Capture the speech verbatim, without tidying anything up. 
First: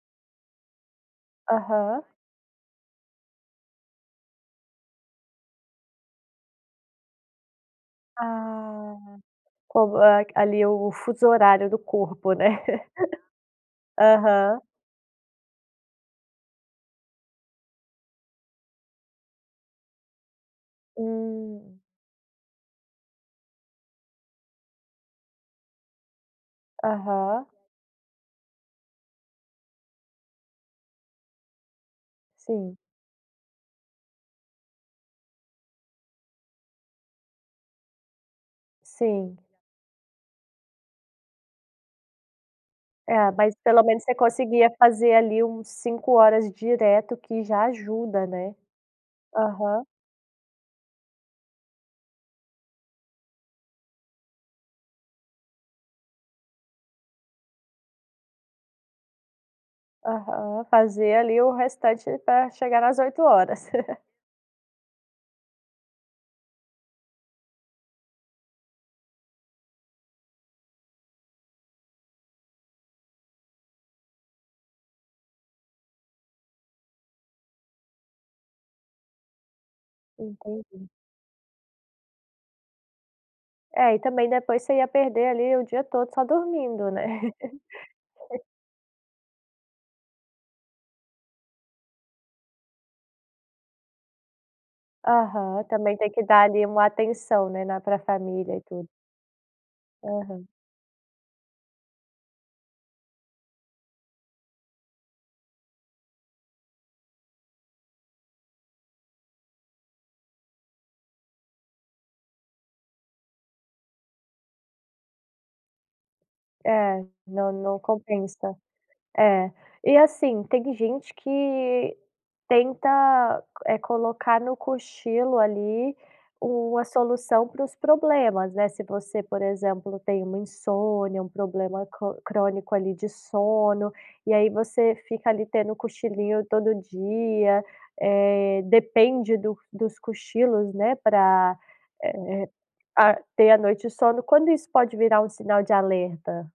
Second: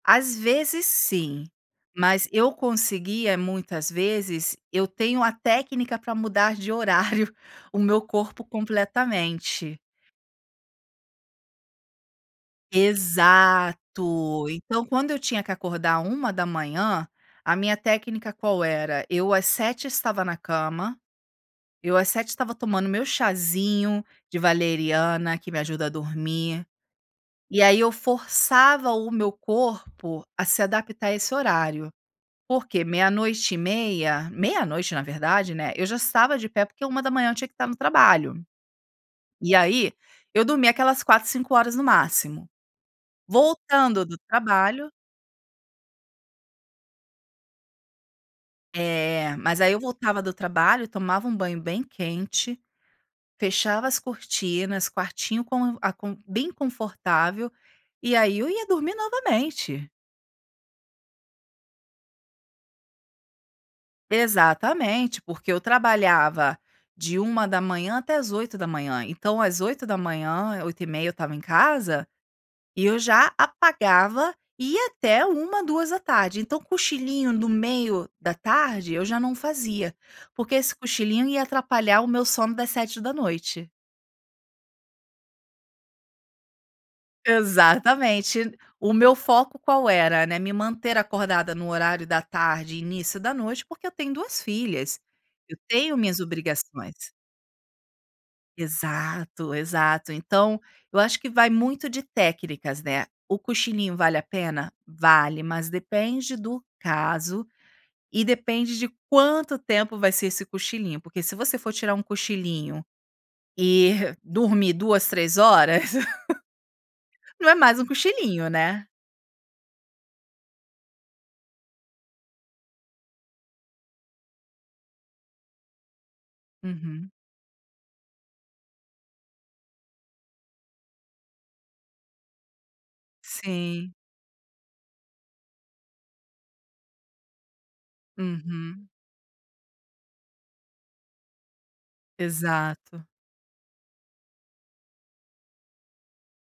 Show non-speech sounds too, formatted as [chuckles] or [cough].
Às vezes sim, Aham. mas eu conseguia muitas vezes. Eu tenho a técnica, para mudar de horário, o meu corpo Ah, completamente. co ali o fuso horário do corpo, né. [giggles] Exato, Aham. então quando eu tinha que acordar uma da manhã, a minha técnica qual era, eu às sete estava na cama, Hum. eu às sete estava tomando meu chazinho de valeriana, que me ajuda a dormir. Aham. E aí eu forçava o meu corpo a se adaptar a esse horário. Por Sim. quê? Meia-noite e meia, meia-noite na verdade, né, eu já estava de pé, porque uma da manhã eu tinha que estar no trabalho. Sim. E aí, eu dormi aquelas quatro quatro cinco horas no máximo. É, mas pelo menos, Voltando você do conseguia trabalho fazer ali, uns cinco horas direto que já ajuda, né. É, mas aí eu Aham. voltava do trabalho, tomava um banho bem quente, fechava as cortinas, quartinho com a com bem confortável, e aí, eu ia dormir novamente. Aham, fazer ali o restante, para chegar nas oito horas. [chuckles] Exatamente, porque eu trabalhava de uma da manhã até às oito da manhã, então às oito da manhã, oito e meia eu estava em casa, e eu já apagava e ia até uma, duas da tarde, então cochilinho no meio da tarde, eu já não fazia, porque esse Entendi. cochilinho ia atrapalhar o meu sono das sete da noite. É e também, depois você ia perder ali, o dia todo só dormindo, né? [chuckles] Exatamente. O meu foco qual era, né, me manter acordada, no horário da tarde e início da noite, porque eu tenho duas filhas, eu Aham, tenho também tem minhas que dar ali, uma obrigações. atenção, né, na tua família e tudo. Exato, exato, Aham. então, eu acho que vai muito de técnicas, né, o cochilinho vale a pena? Vale, mas depende do caso, e depende de quanto tempo vai ser esse cochilinho. Porque se você for tirar um cochilinho, e dormir duas, três horas, É, [chuckles] não não é mais não um cochilinho, compensa. né? É, e, assim, tem gente que tenta, eh, colocar no cochilo, ali, uma Uhum. solução para os problemas, né, se você por exemplo, tem uma insônia, um problema co crônico ali de sono, Sim. e aí você fica ali, tendo cochilinho todo dia, eh, Uhum. depende do dos cochilos, né, para, eh, Exato. ah, ter a noite de sono, quando isso pode virar um sinal de alerta?